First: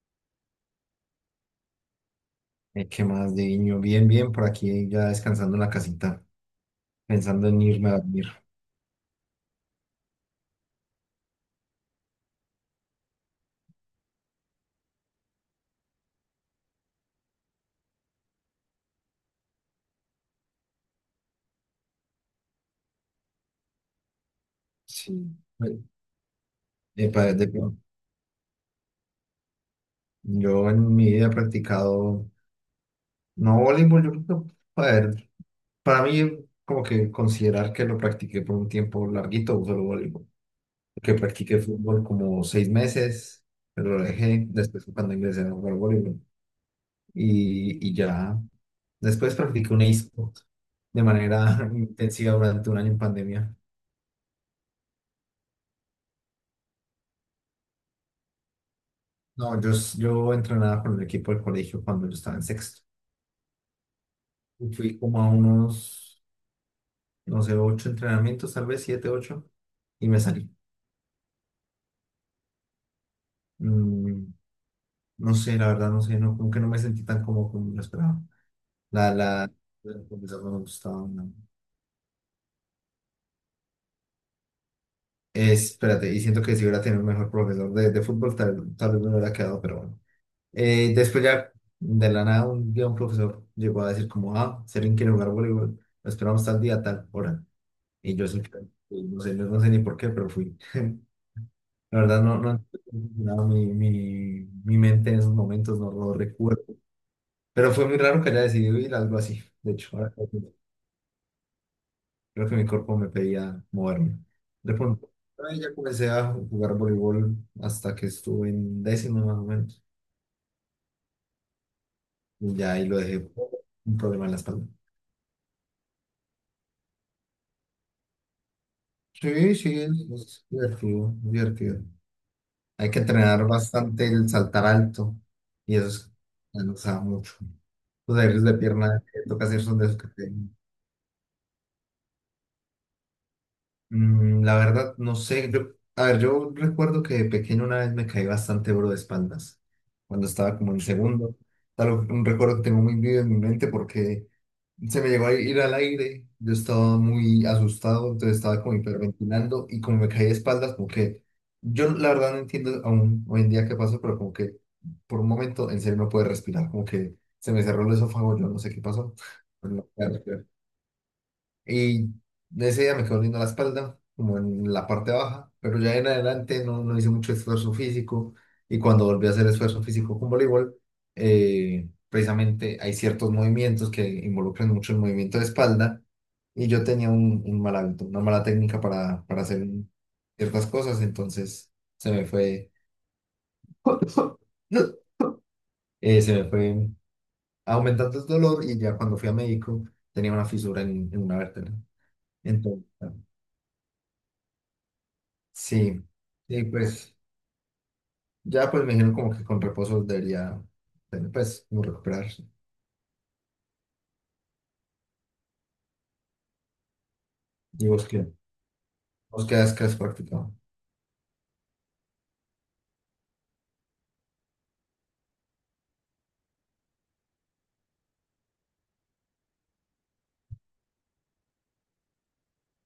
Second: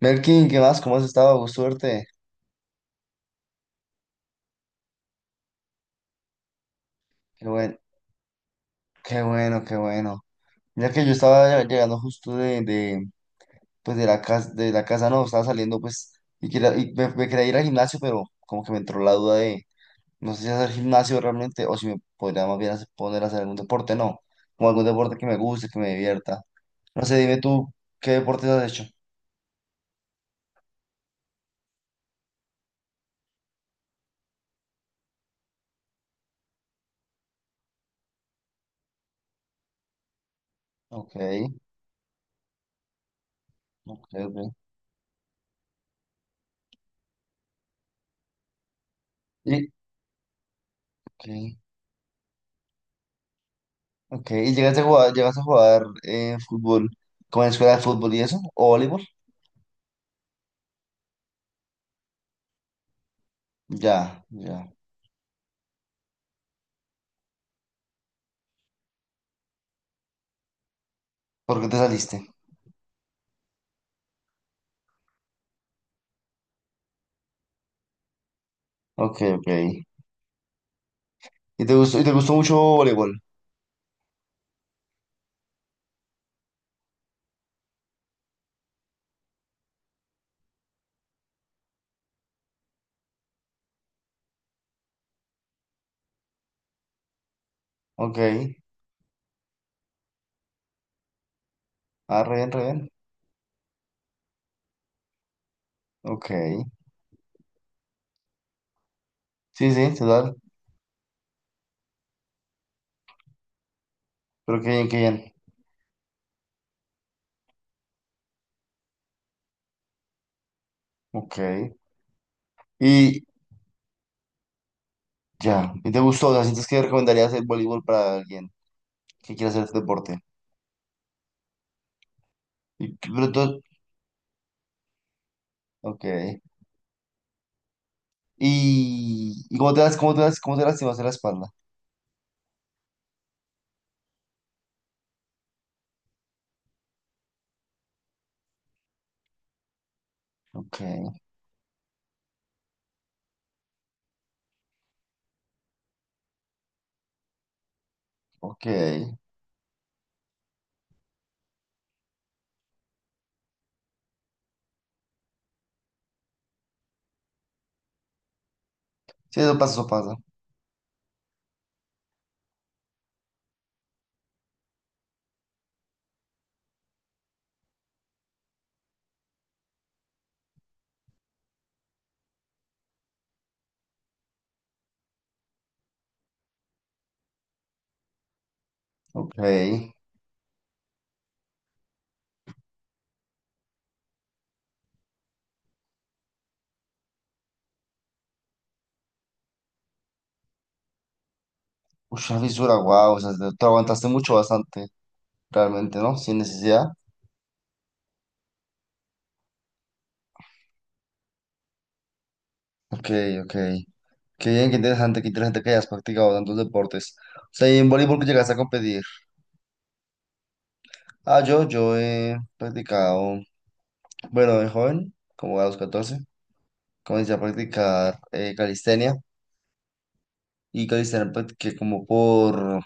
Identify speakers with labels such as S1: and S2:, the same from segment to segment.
S1: Melkin, ¿qué más? ¿Cómo has estado? Con suerte.
S2: ¿Qué más de niño? Bien, bien, por aquí ya descansando en la casita,
S1: Qué
S2: pensando en
S1: bueno,
S2: irme a dormir.
S1: qué bueno, qué bueno. Mira que yo estaba llegando justo de, pues de la casa no, estaba saliendo pues y, y me quería ir al gimnasio, pero como que me entró la duda de no sé si hacer gimnasio realmente o si me podría más bien poner a hacer algún deporte, no, o algún
S2: Sí.
S1: deporte que me guste,
S2: Eh,
S1: que me divierta. No sé,
S2: epa,
S1: dime tú, ¿qué deportes has hecho?
S2: yo en mi vida he practicado, no voleibol, yo creo que, a ver, para mí como que considerar que lo practiqué por un tiempo larguito, solo voleibol, que
S1: Ok,
S2: practiqué fútbol como 6 meses, pero lo
S1: ok,
S2: dejé
S1: ok.
S2: después fue cuando ingresé a jugar voleibol y ya, después
S1: Y,
S2: practiqué un e-sport de
S1: okay,
S2: manera intensiva durante un año en pandemia.
S1: okay. ¿Y llegaste a jugar fútbol con la escuela de fútbol y eso? ¿O voleibol?
S2: No, yo entrenaba con el equipo del colegio cuando yo estaba en sexto.
S1: Ya, ya.
S2: Fui como a unos, no sé, ocho entrenamientos, tal vez siete, ocho, y me salí.
S1: ¿Por qué te saliste?
S2: Mm, no sé, la verdad, no sé, no, como que no me sentí tan cómodo como lo esperaba. La,
S1: Ok, ok.
S2: la, el profesor no me gustaba. No.
S1: ¿Y te gustó mucho voleibol?
S2: Espérate, y siento que si hubiera tenido un mejor profesor de fútbol, tal vez me hubiera quedado, pero bueno. Después ya, de la nada, un día un profesor llegó a decir como, ah, Serín quiere jugar voleibol, lo esperamos tal día, tal hora. Y
S1: Ok.
S2: yo sí, fui, no sé, no, no sé ni por qué, pero fui. La verdad,
S1: Ah, re
S2: no,
S1: bien, re
S2: no,
S1: bien.
S2: no, mi mente en esos momentos no lo
S1: Ok.
S2: recuerdo. Pero fue muy raro que haya decidido ir a algo así.
S1: Sí,
S2: De
S1: sí, sí,
S2: hecho,
S1: total.
S2: creo que mi cuerpo me pedía moverme.
S1: Pero qué
S2: De
S1: bien, qué
S2: pronto,
S1: bien.
S2: ahí ya comencé a jugar voleibol hasta que estuve en décimo más o menos.
S1: Ok.
S2: Y ya ahí lo dejé
S1: Y
S2: por un problema en la espalda.
S1: ya. ¿Y te gustó? O sea, ¿sientes que recomendarías el voleibol para alguien que quiera
S2: Sí,
S1: hacer este
S2: sí,
S1: deporte?
S2: es divertido, es divertido. Hay
S1: Y,
S2: que
S1: pero
S2: entrenar bastante el saltar alto y eso
S1: ok.
S2: es, nos da mucho. Los ejercicios de pierna que
S1: ¿Y,
S2: toca
S1: y
S2: hacer son de esos que te-
S1: cómo te lastimas en la espalda?
S2: La verdad, no sé. Yo, a ver, yo recuerdo que de pequeño una vez me caí bastante bro de espaldas, cuando estaba como
S1: Ok,
S2: en segundo. Tal, un recuerdo que tengo muy vivo en mi mente porque se me llegó a ir al aire. Yo estaba muy asustado, entonces estaba
S1: ok.
S2: como hiperventilando y como me caí de espaldas, como que yo la verdad no entiendo aún hoy en día qué pasó, pero como que por un momento en serio no pude respirar, como que se me cerró el esófago, yo no sé qué pasó.
S1: Sí, eso pasa, eso pasa.
S2: Y ese día me quedó linda la espalda, como en la parte baja, pero ya en adelante no, no hice mucho esfuerzo físico. Y cuando volví a hacer esfuerzo físico con voleibol, precisamente hay ciertos movimientos que involucran mucho el movimiento de espalda. Y yo tenía un mal hábito, una mala técnica para,
S1: Ok.
S2: para hacer
S1: Uy,
S2: ciertas cosas, entonces se me fue se me fue aumentando el dolor y ya cuando fui a médico tenía una fisura en una vértebra.
S1: una fisura,
S2: Entonces,
S1: wow. O sea, te aguantaste mucho, bastante. Realmente,
S2: sí,
S1: ¿no? Sin
S2: y
S1: necesidad.
S2: pues ya pues me dijeron como que con reposo debería, tener, pues, como recuperarse.
S1: Ok, ok. Qué bien, qué interesante que hayas practicado tantos deportes. O sea, ¿y
S2: ¿Y
S1: en
S2: vos
S1: voleibol que
S2: qué?
S1: llegaste a competir?
S2: ¿Vos qué has practicado?
S1: Ah, yo he practicado, bueno, de joven, como a los 14, comencé a practicar calistenia y calistenia practiqué como por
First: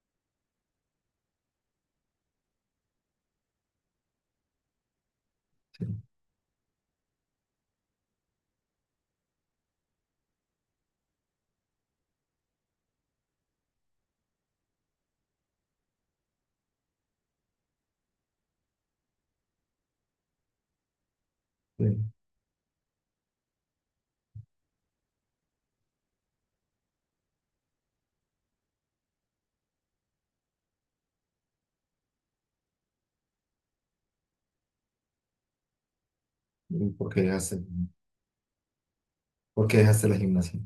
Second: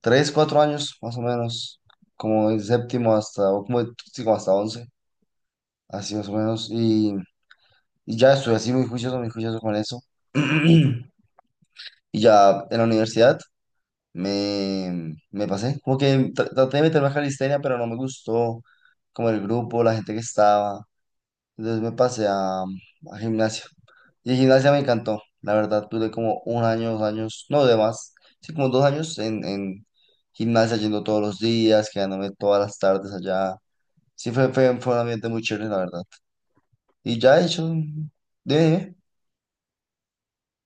S1: 3, 4 años, más o menos, como el séptimo hasta, o como, sí, hasta 11,
S2: Sí,
S1: así más o menos. Y ya estuve así muy juicioso con eso. Y ya en la universidad. Me pasé, como que traté de meterme a calistenia, pero no me gustó como el grupo, la gente que estaba. Entonces me
S2: sí.
S1: pasé a gimnasio. Y gimnasia me encantó, la verdad, tuve como un año, 2 años, no de más, sí, como 2 años en gimnasia yendo todos los días, quedándome todas las tardes allá. Sí, fue un ambiente muy chévere, la verdad.
S2: ¿Y por
S1: Y
S2: qué
S1: ya he
S2: dejaste,
S1: hecho, dime, dime.
S2: por qué dejaste la gimnasia?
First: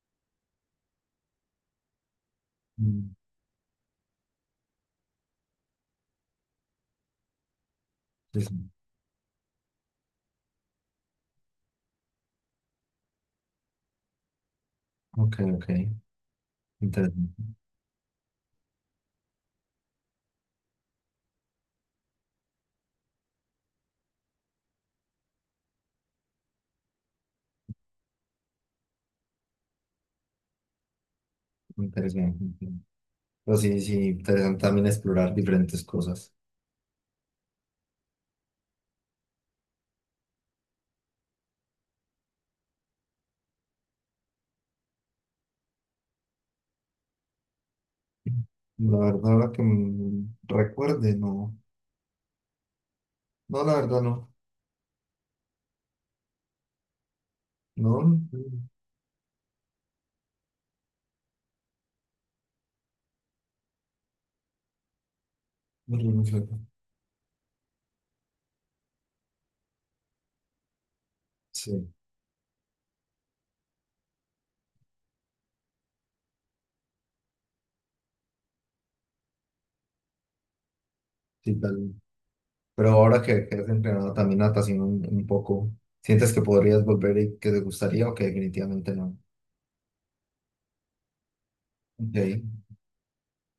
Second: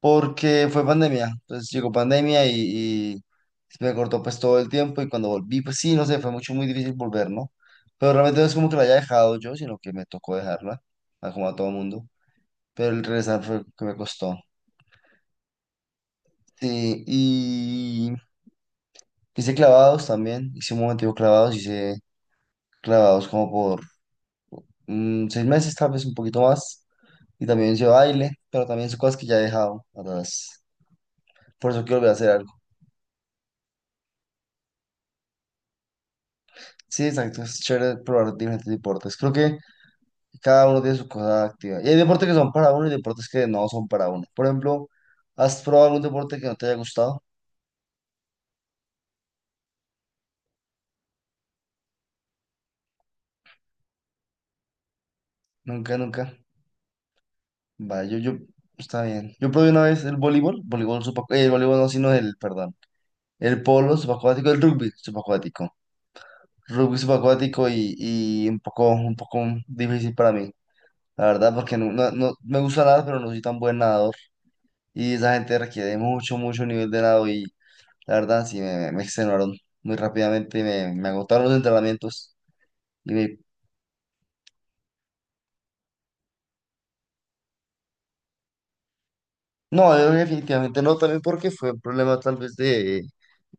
S1: Porque fue pandemia. Entonces llegó pandemia y,
S2: Mm,
S1: y se me cortó pues todo el tiempo y cuando volví, pues sí, no sé, fue mucho, muy difícil volver, ¿no? Pero realmente
S2: sí,
S1: no es como
S2: sí.
S1: que la haya dejado yo, sino que me tocó dejarla, como a todo mundo. Pero el regresar fue que me costó.
S2: Ok, ok.
S1: Sí,
S2: Interesante,
S1: y hice clavados también, hice un momentico clavados, hice clavados como por 6 meses, tal vez un poquito más. Y también hice baile, pero también son cosas que ya he dejado atrás. Por eso quiero volver a hacer algo.
S2: interesante. Pero sí, sí, interesante también explorar diferentes cosas.
S1: Sí, exacto, es chévere probar diferentes deportes. Creo que y cada uno tiene su cosa activa. Y hay deportes que son para uno y deportes que no son para uno. Por ejemplo, ¿has probado algún deporte que no te haya gustado?
S2: La verdad, ahora que me recuerde, no. No, la verdad, no.
S1: Nunca, nunca.
S2: No,
S1: Vale, yo,
S2: no,
S1: yo, está bien. Yo probé una vez el voleibol, el voleibol no, sino el, perdón, el polo subacuático, el rugby subacuático.
S2: no, no, no, no.
S1: Rugby subacuático y un poco difícil para mí, la verdad, porque
S2: Sí,
S1: me gusta nada, pero no soy tan buen nadador. Y esa gente requiere mucho, mucho nivel de nado. La verdad, sí, me extenuaron muy rápidamente y me agotaron los
S2: sí, tal.
S1: entrenamientos.
S2: Pero
S1: Y
S2: ahora que has entrenado también natación un poco, ¿sientes que podrías volver y que te gustaría o que definitivamente no?
S1: no, yo definitivamente no, también porque fue un
S2: Ok,
S1: problema tal vez de,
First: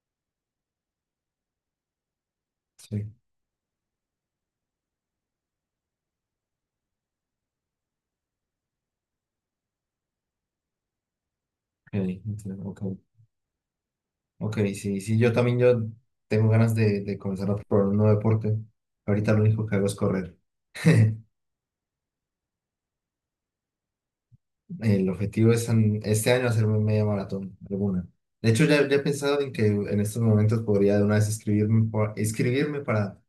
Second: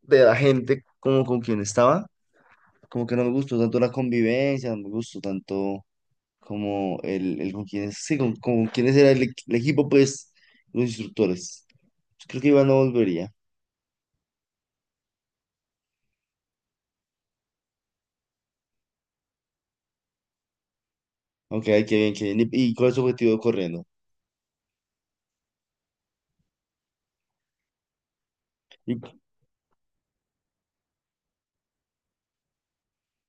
S1: de la gente como con quien estaba. Como
S2: sí,
S1: que no me gustó tanto la convivencia, no me gustó tanto como el con quienes, sí, con quienes era el, el equipo, pues, los instructores.
S2: ok,
S1: Yo creo que Iván
S2: entiendo,
S1: no
S2: ok,
S1: volvería.
S2: ok, sí, sí, yo también yo tengo ganas de comenzar a probar un nuevo deporte. Ahorita lo único que hago es correr.
S1: Ok, ay, qué bien, qué bien. ¿Y cuál es su objetivo corriendo?
S2: El objetivo es este año hacerme media maratón, alguna. De hecho, ya
S1: Y-
S2: he pensado en que en estos momentos podría de una vez inscribirme, inscribirme para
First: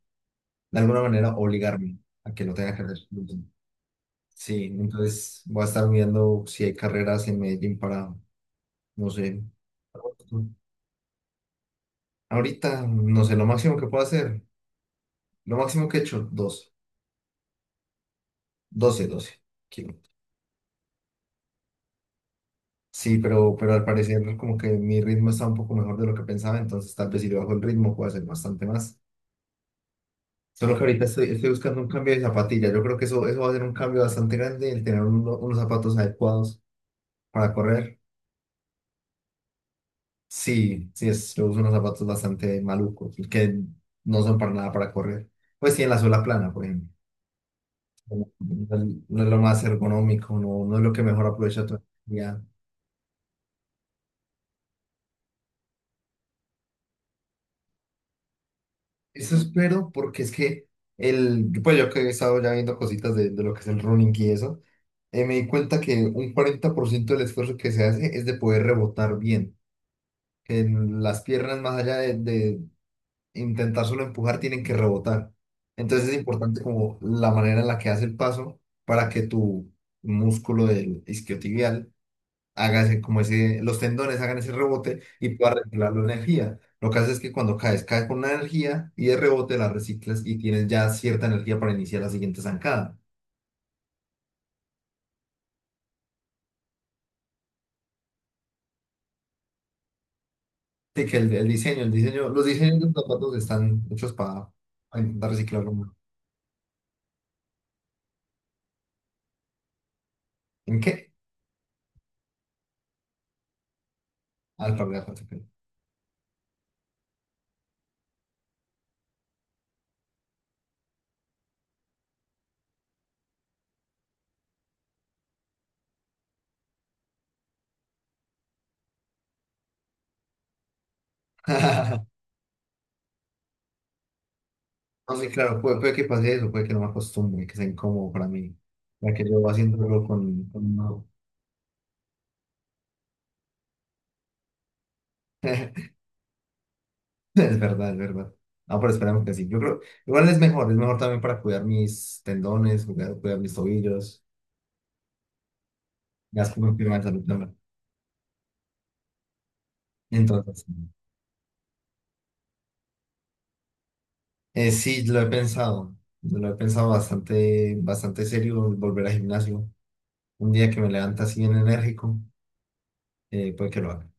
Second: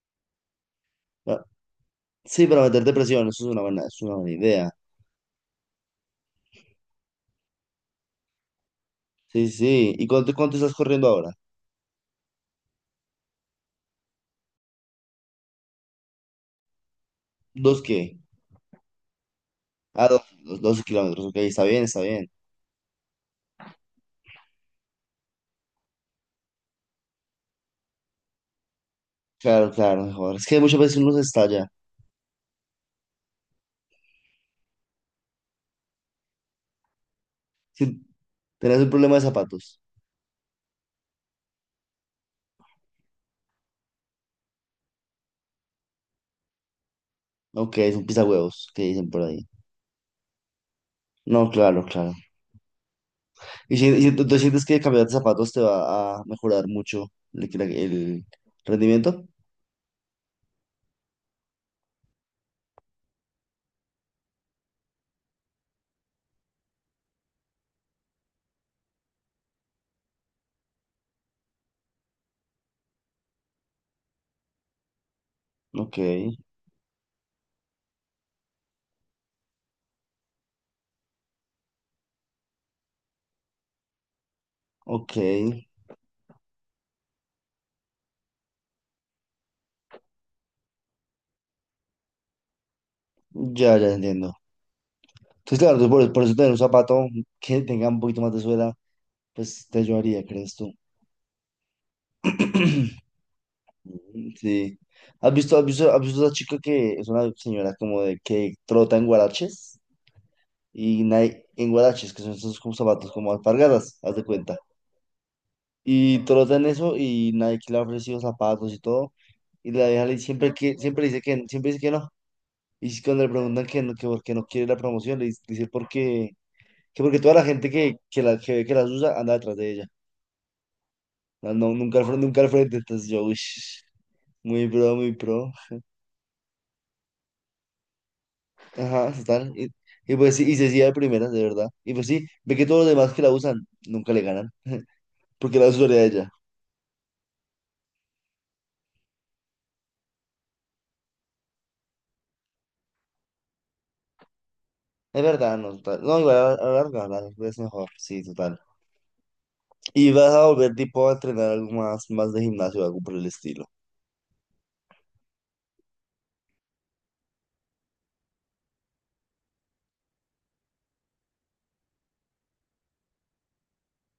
S2: de alguna manera
S1: ah,
S2: obligarme a que
S1: sí,
S2: lo
S1: para
S2: tenga que
S1: meter
S2: hacer.
S1: depresión, eso es una buena
S2: Sí,
S1: idea.
S2: entonces voy a estar viendo si hay carreras en Medellín para, no sé,
S1: Sí, sí, sí, ¿Y cuánto estás corriendo ahora?
S2: ahorita, no sé, lo máximo que puedo hacer, lo máximo que he hecho,
S1: ¿Dos qué?
S2: 12
S1: Ah,
S2: kilómetros.
S1: 12 kilómetros, ok, está bien, está bien.
S2: Sí, pero al parecer como que mi ritmo está un poco mejor de lo que pensaba, entonces tal vez si le bajo el ritmo puedo hacer bastante más.
S1: Claro, claro, mejor. Es que
S2: Solo
S1: muchas
S2: que
S1: veces
S2: ahorita
S1: uno se
S2: estoy
S1: estalla.
S2: buscando un cambio de zapatilla, yo creo que eso va a ser un cambio bastante grande, el tener unos zapatos adecuados para
S1: Si
S2: correr.
S1: tenés un problema de zapatos,
S2: Sí, sí, yo uso unos zapatos bastante malucos, que no son para nada para correr. Pues sí, en la suela plana, por ejemplo.
S1: ok, es un
S2: No
S1: pisahuevos, que dicen por
S2: no, es lo
S1: ahí.
S2: más ergonómico, no, no es lo que mejor
S1: No,
S2: aprovecha tu
S1: claro, claro.
S2: energía.
S1: Y si tú sientes que cambiar de zapatos te va a mejorar mucho el rendimiento,
S2: Eso espero, porque es que pues yo que he estado ya viendo cositas de lo que es el running y eso, me di cuenta que un 40% del esfuerzo que se hace es de poder rebotar bien. Que en las piernas, más allá de intentar solo empujar, tienen que rebotar.
S1: ok,
S2: Entonces es importante como la manera en la que hace el paso para que tu músculo del isquiotibial haga ese, como ese, los tendones hagan ese rebote
S1: ok,
S2: y pueda reciclar la energía. Lo que hace es que cuando caes, caes con una energía y de rebote la reciclas y tienes ya cierta energía para iniciar la siguiente zancada.
S1: ya, ya entiendo. Entonces, claro, tú por eso tener un zapato que tenga un poquito más de suela, pues te ayudaría, ¿crees tú?
S2: Así que los diseños de los zapatos están hechos para,
S1: Sí.
S2: para intentar
S1: ¿Has visto, has visto,
S2: reciclarlo.
S1: has visto a esa chica que es una señora como de que trota en guaraches?
S2: ¿En
S1: Y
S2: qué?
S1: nadie, en guaraches, que son esos como zapatos como alpargatas, haz de cuenta.
S2: Alpargatas. Ok.
S1: Y trota en eso y Nike le ha ofrecido zapatos y todo. Y la deja siempre que, siempre dice que, siempre dice que no. Y si cuando le preguntan que no, que porque no quiere la promoción, le dice, porque, que porque toda la gente que, la, que ve que las usa anda detrás de ella. No, no, nunca al frente, nunca al frente. Entonces yo, uish, muy pro, muy
S2: No, sí,
S1: pro.
S2: claro, puede que pase eso, puede que no me acostumbre, que sea incómodo para mí,
S1: Ajá,
S2: ya que yo
S1: total.
S2: haciéndolo
S1: Y pues
S2: con,
S1: sí, y se
S2: con
S1: hacía de
S2: no.
S1: primeras, de verdad. Y pues sí, ve que todos los demás que la usan nunca le ganan, porque la usuaria de ella.
S2: Es verdad, es verdad. No, pero esperemos que sí. Yo creo, igual es mejor también para cuidar mis tendones, cuidar mis tobillos,
S1: Es verdad, no, total. No, igual
S2: ya como un tema de
S1: a la
S2: salud
S1: larga
S2: también.
S1: es mejor, sí, total. Y vas a
S2: Entonces,
S1: volver tipo a entrenar algo más, más de gimnasio o algo por el estilo.
S2: sí, lo he pensado bastante, bastante serio, volver al gimnasio. Un día que me levanta así bien enérgico, puede que lo haga.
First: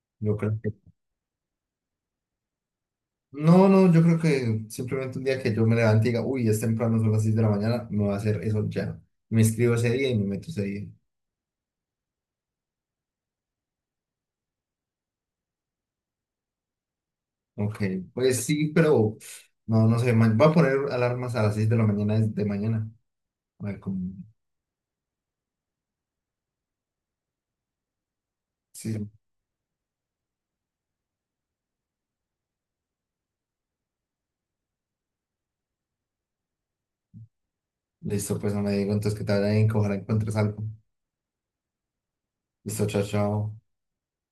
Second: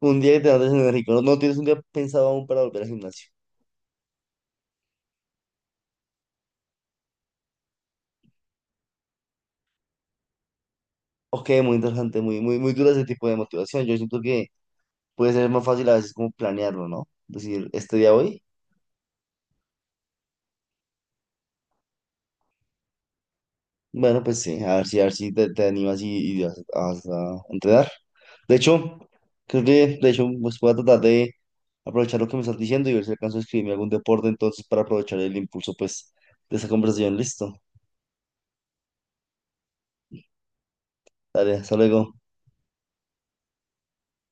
S1: Un día
S2: Yo
S1: que te
S2: creo
S1: andes enérgico, no, no tienes un día pensado aún para volver al gimnasio.
S2: No, no, yo creo que simplemente un día que yo me levante y diga, uy, es temprano, son las 6 de la mañana, me voy a hacer eso ya. Me escribo ese día y me meto ese día.
S1: Ok, muy interesante, muy, muy, muy dura ese tipo de motivación. Yo siento que puede ser más fácil a veces como planearlo, ¿no? Decir,
S2: Ok,
S1: este día voy.
S2: pues sí, pero no, no sé, voy a poner alarmas a las 6 de la mañana de mañana. A ver cómo.
S1: Bueno, pues sí, a ver si te animas y vas a entrenar. De
S2: Sí,
S1: hecho, creo que, de hecho, pues voy a tratar de aprovechar lo que me estás diciendo y ver si alcanzo a escribirme algún deporte entonces para aprovechar el impulso, pues, de esa conversación. Listo.
S2: listo, pues no me digo entonces que te vaya bien, que ojalá encuentres algo.
S1: Dale, hasta luego.
S2: Listo, chao, chao.